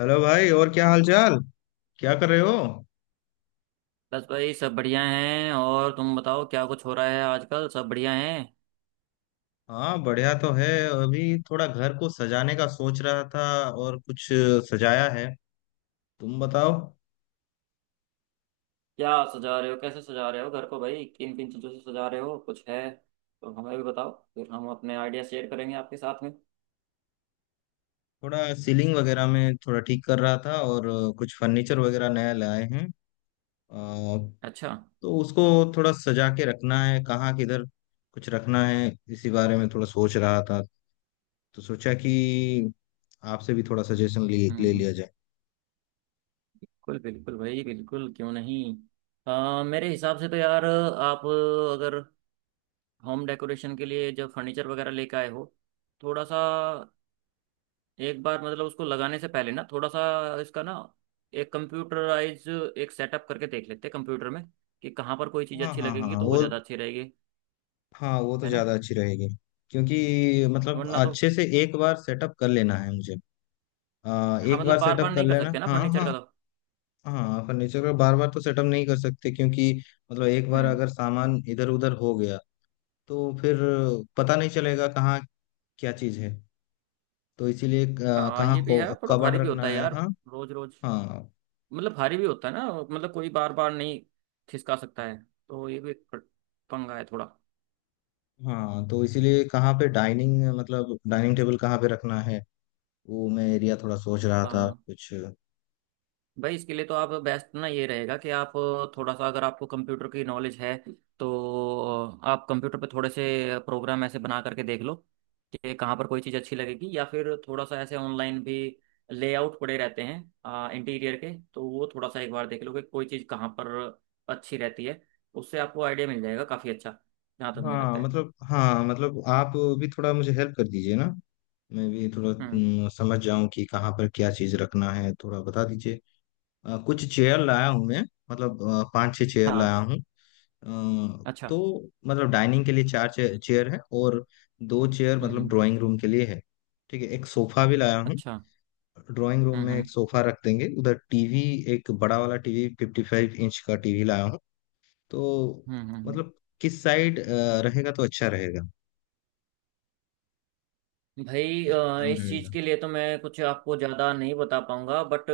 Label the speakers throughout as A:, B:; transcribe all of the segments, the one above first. A: Hello भाई। और क्या हाल चाल? क्या कर रहे हो?
B: बस भाई सब बढ़िया हैं। और तुम बताओ क्या कुछ हो रहा है आजकल, सब बढ़िया हैं।
A: हाँ, बढ़िया तो है। अभी थोड़ा घर को सजाने का सोच रहा था। और कुछ सजाया है। तुम बताओ।
B: क्या सजा रहे हो, कैसे सजा रहे हो घर को भाई, किन किन चीज़ों से सजा रहे हो? कुछ है तो हमें भी बताओ, फिर हम अपने आइडिया शेयर करेंगे आपके साथ में।
A: थोड़ा सीलिंग वगैरह में थोड़ा ठीक कर रहा था, और कुछ फर्नीचर वगैरह नया लाए हैं। अ,
B: अच्छा।
A: तो उसको थोड़ा सजा के रखना है। कहाँ किधर कुछ रखना है, इसी बारे में थोड़ा सोच रहा था। तो सोचा कि आपसे भी थोड़ा सजेशन ले ले
B: हम्म।
A: लिया जाए।
B: बिल्कुल बिल्कुल भाई, बिल्कुल क्यों नहीं। मेरे हिसाब से तो यार आप, अगर होम डेकोरेशन के लिए जब फर्नीचर वगैरह लेके आए हो, थोड़ा सा एक बार मतलब उसको लगाने से पहले ना, थोड़ा सा इसका ना एक कंप्यूटराइज एक सेटअप करके देख लेते हैं कंप्यूटर में, कि कहाँ पर कोई चीज़
A: हाँ,
B: अच्छी
A: हाँ, हाँ,
B: लगेगी,
A: हाँ,
B: तो वो
A: वो
B: ज़्यादा अच्छी रहेगी।
A: हाँ, वो तो
B: है ना।
A: ज्यादा अच्छी रहेगी। क्योंकि मतलब
B: वरना तो।
A: अच्छे से एक बार सेटअप कर लेना है मुझे।
B: हाँ
A: एक
B: मतलब
A: बार
B: बार बार
A: सेटअप कर
B: नहीं कर
A: लेना।
B: सकते ना
A: हाँ,
B: फर्नीचर
A: हाँ।
B: का तो।
A: हाँ, फर्नीचर का बार बार तो सेटअप नहीं कर सकते, क्योंकि मतलब एक बार
B: हम्म।
A: अगर सामान इधर उधर हो गया, तो फिर पता नहीं चलेगा कहाँ क्या चीज है। तो इसीलिए
B: हाँ
A: कहाँ
B: ये भी
A: को
B: है, थोड़ा
A: कबर्ड
B: भारी भी होता
A: रखना
B: है
A: है।
B: यार।
A: हाँ,
B: रोज रोज
A: हाँ,
B: मतलब भारी भी होता है ना, मतलब कोई बार बार नहीं खिसका सकता है, तो ये भी एक पंगा है थोड़ा।
A: हाँ। तो इसीलिए कहाँ पे डाइनिंग, मतलब डाइनिंग टेबल कहाँ पे रखना है, वो मैं एरिया थोड़ा सोच रहा था
B: हाँ
A: कुछ।
B: भाई इसके लिए तो आप, बेस्ट ना ये रहेगा कि आप थोड़ा सा, अगर आपको कंप्यूटर की नॉलेज है, तो आप कंप्यूटर पे थोड़े से प्रोग्राम ऐसे बना करके देख लो कि कहाँ पर कोई चीज़ अच्छी लगेगी। या फिर थोड़ा सा ऐसे ऑनलाइन भी लेआउट पड़े रहते हैं इंटीरियर के, तो वो थोड़ा सा एक बार देख लो कि कोई चीज़ कहाँ पर अच्छी रहती है। उससे आपको आइडिया मिल जाएगा काफ़ी अच्छा, जहाँ तक मुझे
A: हाँ
B: लगता है।
A: मतलब हाँ मतलब आप भी थोड़ा मुझे हेल्प कर दीजिए ना। मैं भी थोड़ा
B: हम्म।
A: समझ जाऊं कि कहाँ पर क्या चीज़ रखना है, थोड़ा बता दीजिए। कुछ चेयर लाया हूँ मैं। मतलब पांच छह चेयर
B: हाँ।
A: लाया हूँ।
B: अच्छा।
A: तो मतलब डाइनिंग के लिए चार चेयर है, और दो चेयर मतलब
B: हम्म।
A: ड्राइंग रूम के लिए है। ठीक है, एक सोफा भी लाया हूँ।
B: अच्छा।
A: ड्राइंग रूम
B: हम्म
A: में
B: हम्म
A: एक सोफा रख देंगे, उधर टीवी, एक बड़ा वाला टीवी, 55 इंच का टीवी लाया हूँ। तो
B: हम्म हम्म हम्म।
A: मतलब किस साइड रहेगा तो अच्छा रहेगा?
B: भाई
A: किस दिशा में
B: इस चीज़
A: रहेगा?
B: के लिए तो मैं कुछ आपको ज़्यादा नहीं बता पाऊंगा, बट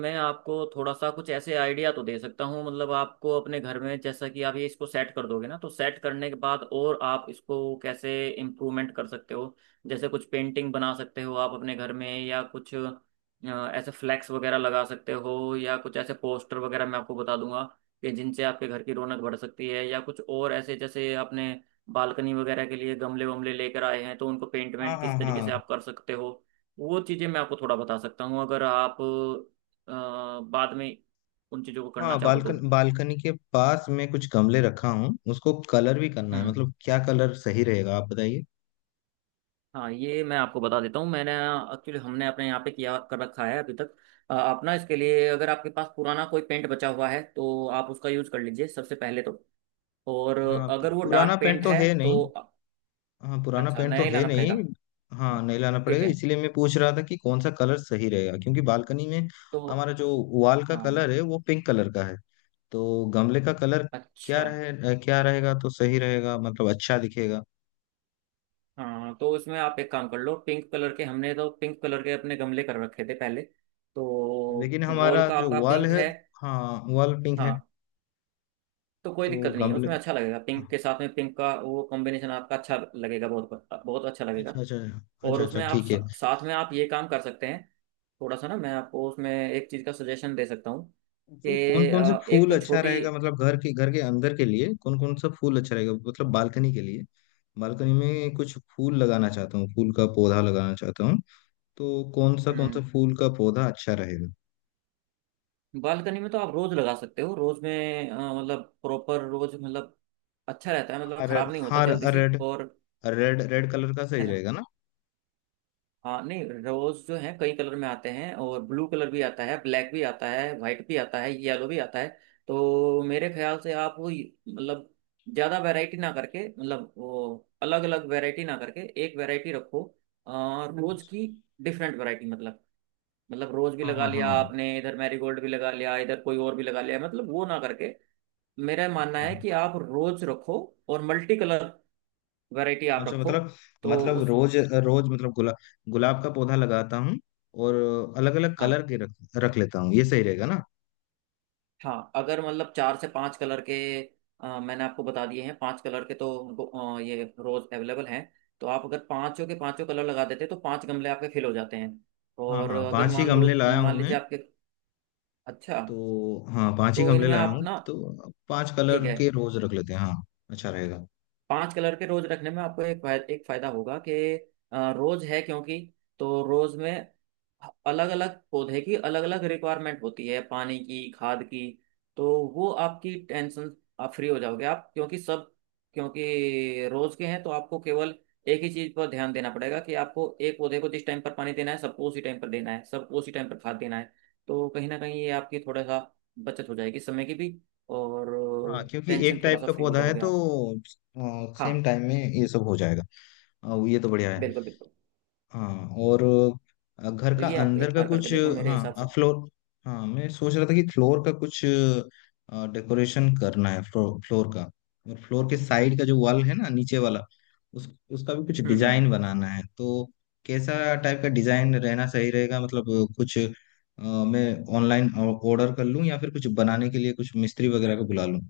B: मैं आपको थोड़ा सा कुछ ऐसे आइडिया तो दे सकता हूँ। मतलब आपको अपने घर में, जैसा कि आप ये इसको सेट कर दोगे ना, तो सेट करने के बाद और आप इसको कैसे इम्प्रूवमेंट कर सकते हो, जैसे कुछ पेंटिंग बना सकते हो आप अपने घर में, या कुछ ऐसे फ्लैक्स वगैरह लगा सकते हो, या कुछ ऐसे पोस्टर वगैरह, मैं आपको बता दूंगा कि जिनसे आपके घर की रौनक बढ़ सकती है। या कुछ और ऐसे जैसे आपने बालकनी वगैरह के लिए गमले वमले लेकर आए हैं, तो उनको पेंट
A: हाँ,
B: वेंट
A: हाँ,
B: किस तरीके से
A: हाँ,
B: आप कर सकते हो, वो चीज़ें मैं आपको थोड़ा बता सकता हूँ, अगर आप बाद में उन चीज़ों को करना
A: हाँ,
B: चाहो तो।
A: बालकनी के पास मैं कुछ गमले रखा हूँ, उसको कलर भी करना है,
B: हम्म।
A: मतलब क्या कलर सही रहेगा, आप बताइए।
B: हाँ ये मैं आपको बता देता हूँ। मैंने एक्चुअली, हमने अपने यहाँ पे किया कर रखा है अभी तक। आप ना इसके लिए, अगर आपके पास पुराना कोई पेंट बचा हुआ है तो आप उसका यूज़ कर लीजिए सबसे पहले तो। और
A: हाँ,
B: अगर वो
A: पुराना
B: डार्क
A: पेंट
B: पेंट
A: तो
B: है
A: है
B: तो।
A: नहीं। हाँ, पुराना
B: अच्छा
A: पेंट
B: नया
A: तो
B: ही
A: है
B: लाना पड़ेगा।
A: नहीं। हाँ, नहीं लाना
B: ठीक
A: पड़ेगा,
B: है
A: इसीलिए मैं पूछ रहा था कि कौन सा कलर सही रहेगा, क्योंकि बालकनी में
B: तो।
A: हमारा जो वॉल का
B: हाँ।
A: कलर है, वो पिंक कलर का है। तो गमले का कलर
B: अच्छा।
A: क्या रहेगा तो सही रहेगा, मतलब अच्छा दिखेगा?
B: हाँ तो इसमें आप एक काम कर लो, पिंक कलर के हमने तो पिंक कलर के अपने गमले कर रखे थे पहले तो।
A: लेकिन
B: वॉल
A: हमारा
B: का
A: जो
B: आपका
A: वॉल
B: पिंक
A: है,
B: है।
A: हाँ, वॉल पिंक है।
B: हाँ तो कोई
A: तो
B: दिक्कत नहीं है
A: गमले?
B: उसमें, अच्छा लगेगा। पिंक के साथ में पिंक का वो कॉम्बिनेशन आपका अच्छा लगेगा, बहुत बहुत अच्छा लगेगा।
A: अच्छा, अच्छा। अच्छा,
B: और
A: अच्छा,
B: उसमें आप
A: ठीक है।
B: साथ में आप ये काम कर सकते हैं, थोड़ा सा ना मैं आपको उसमें एक चीज़ का सजेशन दे सकता हूँ
A: फिर
B: कि
A: कौन कौन से
B: एक
A: फूल
B: तो
A: अच्छा
B: छोटी।
A: रहेगा, मतलब घर के अंदर के लिए कौन कौन सा फूल अच्छा रहेगा, मतलब बालकनी के लिए? बालकनी में कुछ फूल लगाना चाहता हूँ, फूल का पौधा लगाना चाहता हूँ। तो कौन सा
B: हम्म।
A: फूल का पौधा अच्छा रहेगा?
B: बालकनी में तो आप रोज लगा सकते हो, रोज में मतलब प्रॉपर रोज मतलब अच्छा रहता है, मतलब
A: हाँ,
B: खराब नहीं होता
A: हाँ,
B: जल्दी से।
A: रेड,
B: और
A: रेड कलर का
B: है
A: सही
B: ना।
A: रहेगा ना?
B: हाँ नहीं रोज जो है कई कलर में आते हैं, और ब्लू कलर भी आता है, ब्लैक भी आता है, वाइट भी आता है, येलो भी आता है। तो मेरे ख्याल से आप वो मतलब ज़्यादा वैरायटी ना करके, मतलब वो अलग अलग वैरायटी ना करके एक वैरायटी रखो, और रोज
A: अच्छा,
B: की डिफरेंट वैरायटी मतलब, मतलब रोज भी
A: हाँ,
B: लगा
A: हाँ,
B: लिया
A: हाँ।
B: आपने इधर, मैरीगोल्ड भी लगा लिया इधर, कोई और भी लगा लिया, मतलब वो ना करके, मेरा मानना
A: अच्छा,
B: है कि आप रोज रखो और मल्टी कलर वैरायटी आप
A: अच्छा।
B: रखो।
A: मतलब,
B: तो उस।
A: रोज, रोज, मतलब गुलाब, गुलाब का पौधा लगाता हूँ। और अलग अलग कलर
B: हाँ
A: के रख रख लेता हूँ, ये सही रहेगा ना?
B: हाँ अगर मतलब चार से पांच कलर के, मैंने आपको बता दिए हैं पांच कलर के, तो ये रोज अवेलेबल हैं। तो आप अगर पांचों के पांचों कलर लगा देते हैं तो पांच गमले आपके फिल हो जाते हैं।
A: हाँ,
B: और
A: हाँ,
B: अगर
A: पांच ही गमले लाया हूँ
B: मान
A: मैं।
B: लीजिए आपके। अच्छा।
A: तो हाँ, पांच ही
B: तो
A: गमले
B: इनमें
A: लाया
B: आप
A: हूँ,
B: ना।
A: तो पांच
B: ठीक
A: कलर
B: है।
A: के रोज रख लेते हैं, हाँ। अच्छा रहेगा।
B: पांच कलर के रोज रखने में आपको एक फायदा, एक फायदा होगा कि रोज है क्योंकि, तो रोज में अलग अलग पौधे की अलग अलग रिक्वायरमेंट होती है, पानी की, खाद की। तो वो आपकी टेंशन, आप फ्री हो जाओगे आप, क्योंकि रोज के हैं, तो आपको केवल एक ही चीज पर ध्यान देना पड़ेगा, कि आपको एक पौधे को जिस टाइम पर पानी देना है सबको उसी टाइम पर देना है, सबको उसी टाइम पर खाद देना है। तो कहीं ना कहीं ये आपकी थोड़ा सा बचत हो जाएगी समय की भी, और
A: हाँ, क्योंकि
B: टेंशन
A: एक
B: थोड़ा
A: टाइप
B: सा
A: का
B: फ्री हो
A: पौधा है,
B: जाओगे
A: तो
B: आप।
A: सेम
B: हाँ
A: टाइम में ये सब हो जाएगा। ये तो बढ़िया है।
B: बिल्कुल बिल्कुल।
A: हाँ, और घर
B: तो
A: का
B: ये आप
A: अंदर
B: एक
A: का
B: बार करके
A: कुछ,
B: देखो मेरे
A: हाँ,
B: हिसाब से।
A: फ्लोर। हाँ, मैं सोच रहा था कि फ्लोर का कुछ डेकोरेशन करना है, फ्लोर का। और फ्लोर के साइड का जो वॉल है ना नीचे वाला, उस उसका भी कुछ
B: हम्म।
A: डिजाइन बनाना है। तो कैसा टाइप का डिजाइन रहना सही रहेगा, मतलब कुछ, मैं ऑनलाइन ऑर्डर कर लूँ, या फिर कुछ बनाने के लिए कुछ मिस्त्री वगैरह को बुला लूँ?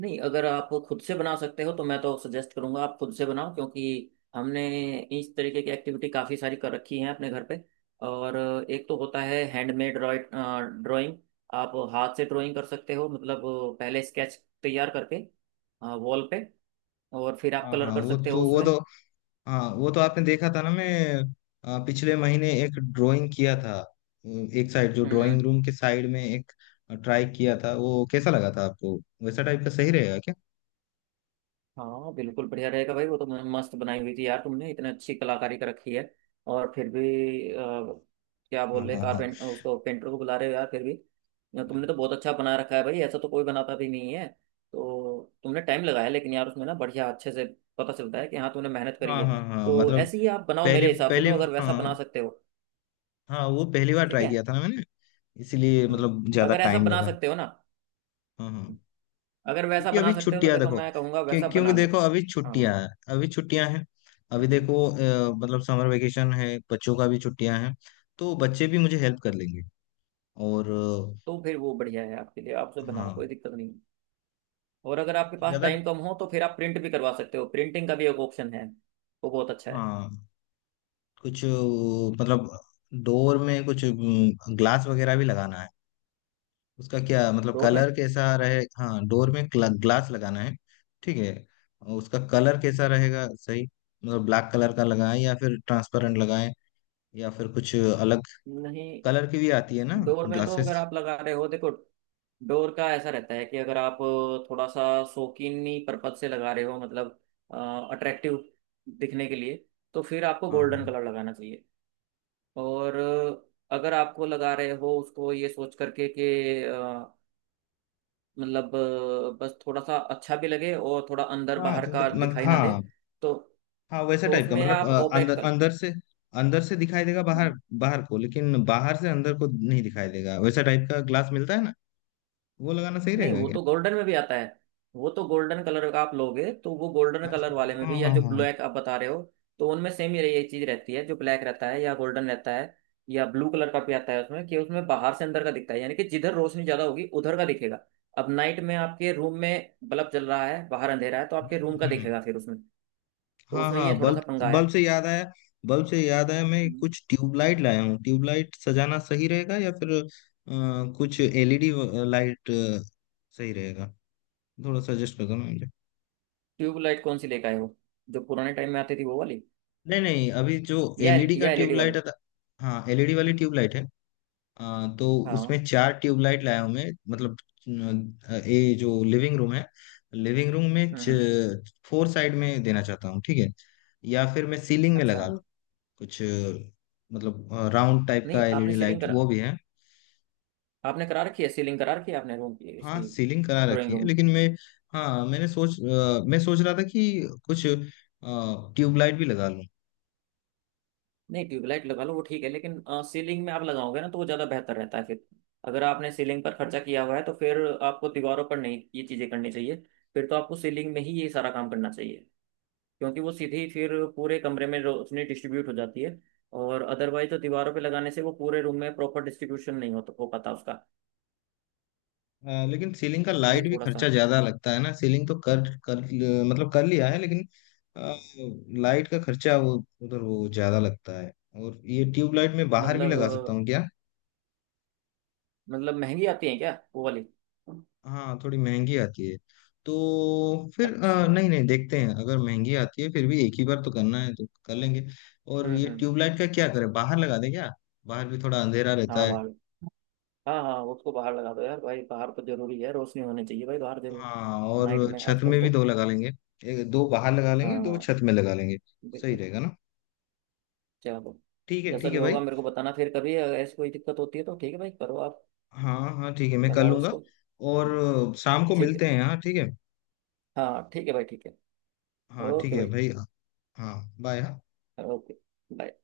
B: नहीं अगर आप खुद से बना सकते हो, तो मैं तो सजेस्ट करूंगा आप खुद से बनाओ, क्योंकि हमने इस तरीके की एक्टिविटी काफ़ी सारी कर रखी है अपने घर पे। और एक तो होता है हैंडमेड ड्राइंग, आप हाथ से ड्राइंग कर सकते हो मतलब, पहले स्केच तैयार करके वॉल पे, और फिर आप
A: हाँ,
B: कलर
A: हाँ,
B: कर
A: वो
B: सकते हो
A: तो वो तो
B: उसमें।
A: हाँ, वो तो आपने देखा था ना। मैं पिछले महीने एक ड्राइंग किया था। एक साइड जो ड्राइंग
B: हम्म।
A: रूम के साइड में, एक ट्राई किया था, वो कैसा लगा था आपको? वैसा टाइप का सही रहेगा क्या?
B: हाँ बिल्कुल बढ़िया रहेगा भाई, वो तो मस्त बनाई हुई थी यार, तुमने इतने अच्छी कलाकारी कर रखी है। और फिर भी क्या बोल
A: हाँ,
B: रहे,
A: हाँ, हाँ,
B: कारपेंट उसको, पेंटर को बुला रहे हो यार फिर भी? ना, तुमने तो बहुत अच्छा बना रखा है भाई, ऐसा तो कोई बनाता भी नहीं है। तो तुमने टाइम लगाया लेकिन यार उसमें ना, बढ़िया अच्छे से पता चलता है कि हाँ तुमने मेहनत करी
A: हाँ,
B: है।
A: हाँ, हाँ,
B: तो
A: मतलब
B: ऐसे ही आप बनाओ,
A: पहली
B: मेरे हिसाब से
A: पहली
B: तो अगर वैसा बना
A: हाँ,
B: सकते हो।
A: हाँ, वो पहली बार
B: ठीक
A: ट्राई
B: है।
A: किया था ना मैंने, इसीलिए मतलब ज्यादा
B: अगर ऐसा
A: टाइम
B: बना
A: लगा।
B: सकते हो ना,
A: हाँ, हाँ।
B: अगर वैसा
A: क्योंकि अभी
B: बना सकते हो, तो
A: छुट्टियां,
B: देखो
A: देखो,
B: मैं कहूँगा वैसा
A: क्योंकि
B: बना लो।
A: देखो, अभी छुट्टियां
B: हाँ
A: हैं। अभी छुट्टियां हैं। अभी देखो मतलब समर वेकेशन है, बच्चों का भी छुट्टियां हैं। तो बच्चे भी मुझे हेल्प कर लेंगे। और
B: तो फिर वो बढ़िया है आपके लिए, आपसे बनाओ
A: हाँ,
B: कोई दिक्कत नहीं। और अगर आपके पास
A: ज्यादा।
B: टाइम कम हो, तो फिर आप प्रिंट भी करवा सकते हो, प्रिंटिंग का भी एक ऑप्शन है, वो बहुत अच्छा है।
A: हाँ, कुछ, मतलब डोर में कुछ ग्लास वगैरह भी लगाना है। उसका क्या, मतलब
B: डोर में।
A: कलर कैसा रहे, हाँ, डोर में ग्लास लगाना है। ठीक है, और उसका कलर कैसा रहेगा सही, मतलब ब्लैक कलर का लगाएं या फिर ट्रांसपेरेंट लगाएं, या फिर कुछ अलग
B: नहीं,
A: कलर की भी आती है ना
B: डोर में तो अगर
A: ग्लासेस?
B: आप लगा रहे हो देखो, डोर का ऐसा रहता है कि अगर आप थोड़ा सा शौकीनी पर्पज से लगा रहे हो, मतलब अट्रैक्टिव दिखने के लिए, तो फिर आपको
A: हाँ, हाँ,
B: गोल्डन कलर लगाना चाहिए। और अगर आपको लगा रहे हो उसको ये सोच करके कि मतलब बस थोड़ा सा अच्छा भी लगे, और थोड़ा अंदर
A: हाँ,
B: बाहर
A: तो मत,
B: का
A: मत,
B: दिखाई ना दे,
A: हाँ,
B: तो
A: हाँ, वैसा
B: तो
A: टाइप का,
B: उसमें
A: मतलब
B: आप ओपेक
A: अंदर
B: कल।
A: अंदर से दिखाई देगा बाहर बाहर को, लेकिन बाहर से अंदर को नहीं दिखाई देगा, वैसा टाइप का ग्लास मिलता है ना? वो लगाना सही
B: नहीं
A: रहेगा
B: वो
A: क्या?
B: तो गोल्डन में भी आता है। वो तो गोल्डन कलर का आप लोगे तो वो गोल्डन कलर वाले में
A: अच्छा, हाँ,
B: भी, या
A: हाँ,
B: जो
A: हाँ।
B: ब्लैक आप बता रहे हो, तो उनमें सेम ही यही चीज रहती है, जो ब्लैक रहता है या गोल्डन रहता है, या ब्लू कलर का भी आता है उसमें, कि उसमें बाहर से अंदर का दिखता है, यानी कि जिधर रोशनी ज्यादा होगी उधर का दिखेगा। अब नाइट में आपके रूम में बल्ब जल रहा है, बाहर अंधेरा है, तो
A: हम्म।
B: आपके रूम का
A: हम्म। हम्म।
B: दिखेगा फिर उसमें। तो
A: हाँ,
B: उसमें ये
A: हाँ,
B: थोड़ा
A: बल्ब
B: सा पंगा
A: बल्ब से याद आया, बल्ब से याद आया, मैं
B: है।
A: कुछ ट्यूबलाइट लाया हूँ, ट्यूबलाइट सजाना सही रहेगा या फिर कुछ एलईडी लाइट सही रहेगा? थोड़ा सजेस्ट कर दो ना मुझे।
B: ट्यूबलाइट कौन सी लेकर आए हो? जो पुराने टाइम में आती थी वो वाली,
A: नहीं, नहीं, अभी जो
B: या
A: एलईडी का
B: या एलईडी वाली?
A: ट्यूबलाइट आता, हाँ, एलईडी वाली ट्यूबलाइट है। हाँ, तो
B: हाँ।
A: उसमें चार ट्यूबलाइट लाया हूं मैं। मतलब ये जो लिविंग रूम है, लिविंग रूम में
B: हम्म हम्म,
A: फोर साइड में देना चाहता हूँ, ठीक है? या फिर मैं सीलिंग में लगा
B: अच्छा।
A: लूँ? कुछ मतलब राउंड टाइप
B: नहीं
A: का
B: आपने
A: एलईडी
B: सीलिंग
A: लाइट,
B: करा,
A: वो भी है।
B: आपने करा रखी है, सीलिंग करा रखी है आपने रूम की
A: हाँ,
B: इसकी?
A: सीलिंग करा
B: ड्राइंग
A: रखी है,
B: रूम की।
A: लेकिन मैं, हाँ, मैं सोच रहा था कि कुछ ट्यूबलाइट भी लगा लूँ।
B: नहीं ट्यूबलाइट लगा लो वो ठीक है, लेकिन सीलिंग में आप लगाओगे ना तो वो ज़्यादा बेहतर रहता है फिर। अगर आपने सीलिंग पर खर्चा किया हुआ है, तो फिर आपको दीवारों पर नहीं ये चीज़ें करनी चाहिए, फिर तो आपको सीलिंग में ही ये सारा काम करना चाहिए, क्योंकि वो सीधी फिर पूरे कमरे में रोशनी डिस्ट्रीब्यूट हो जाती है। और अदरवाइज तो दीवारों पे लगाने से वो पूरे रूम में प्रॉपर डिस्ट्रीब्यूशन नहीं हो पाता उसका।
A: लेकिन सीलिंग का लाइट
B: ये
A: भी
B: थोड़ा सा
A: खर्चा ज्यादा लगता है ना, सीलिंग तो कर कर मतलब कर लिया है, लेकिन आ, लाइट का खर्चा, वो उधर वो ज्यादा लगता है। और ये ट्यूब लाइट मैं बाहर भी लगा सकता
B: मतलब
A: हूँ क्या?
B: मतलब महंगी आती है क्या वो वाली?
A: हाँ, थोड़ी महंगी आती है। तो फिर
B: अच्छा।
A: नहीं, नहीं, देखते हैं, अगर महंगी आती है फिर भी, एक ही बार तो करना है, तो कर लेंगे। और ये
B: हम्म।
A: ट्यूब लाइट का क्या करें, बाहर लगा दें क्या? बाहर भी थोड़ा अंधेरा रहता
B: हाँ
A: है।
B: बाहर। हाँ हाँ उसको बाहर लगा दो यार भाई, बाहर तो जरूरी है, रोशनी होनी चाहिए भाई बाहर जरूर।
A: हाँ,
B: नाइट
A: और
B: में
A: छत
B: आजकल
A: में
B: तो।
A: भी दो लगा लेंगे। एक दो बाहर लगा लेंगे, दो
B: हाँ
A: छत में लगा लेंगे, सही
B: बिल्कुल।
A: रहेगा ना?
B: चलो,
A: ठीक है,
B: जैसा
A: ठीक
B: भी
A: है भाई।
B: होगा मेरे को बताना फिर कभी, अगर ऐसी कोई दिक्कत होती है तो। ठीक है भाई करो आप,
A: हाँ, हाँ, ठीक है, मैं कर
B: लगाओ
A: लूंगा।
B: इसको।
A: और शाम को
B: ठीक है।
A: मिलते हैं, हाँ, ठीक है।
B: हाँ ठीक है भाई, ठीक है।
A: हाँ, ठीक
B: ओके
A: है
B: भाई।
A: भाई। हाँ, बाय।
B: ओके। बाय।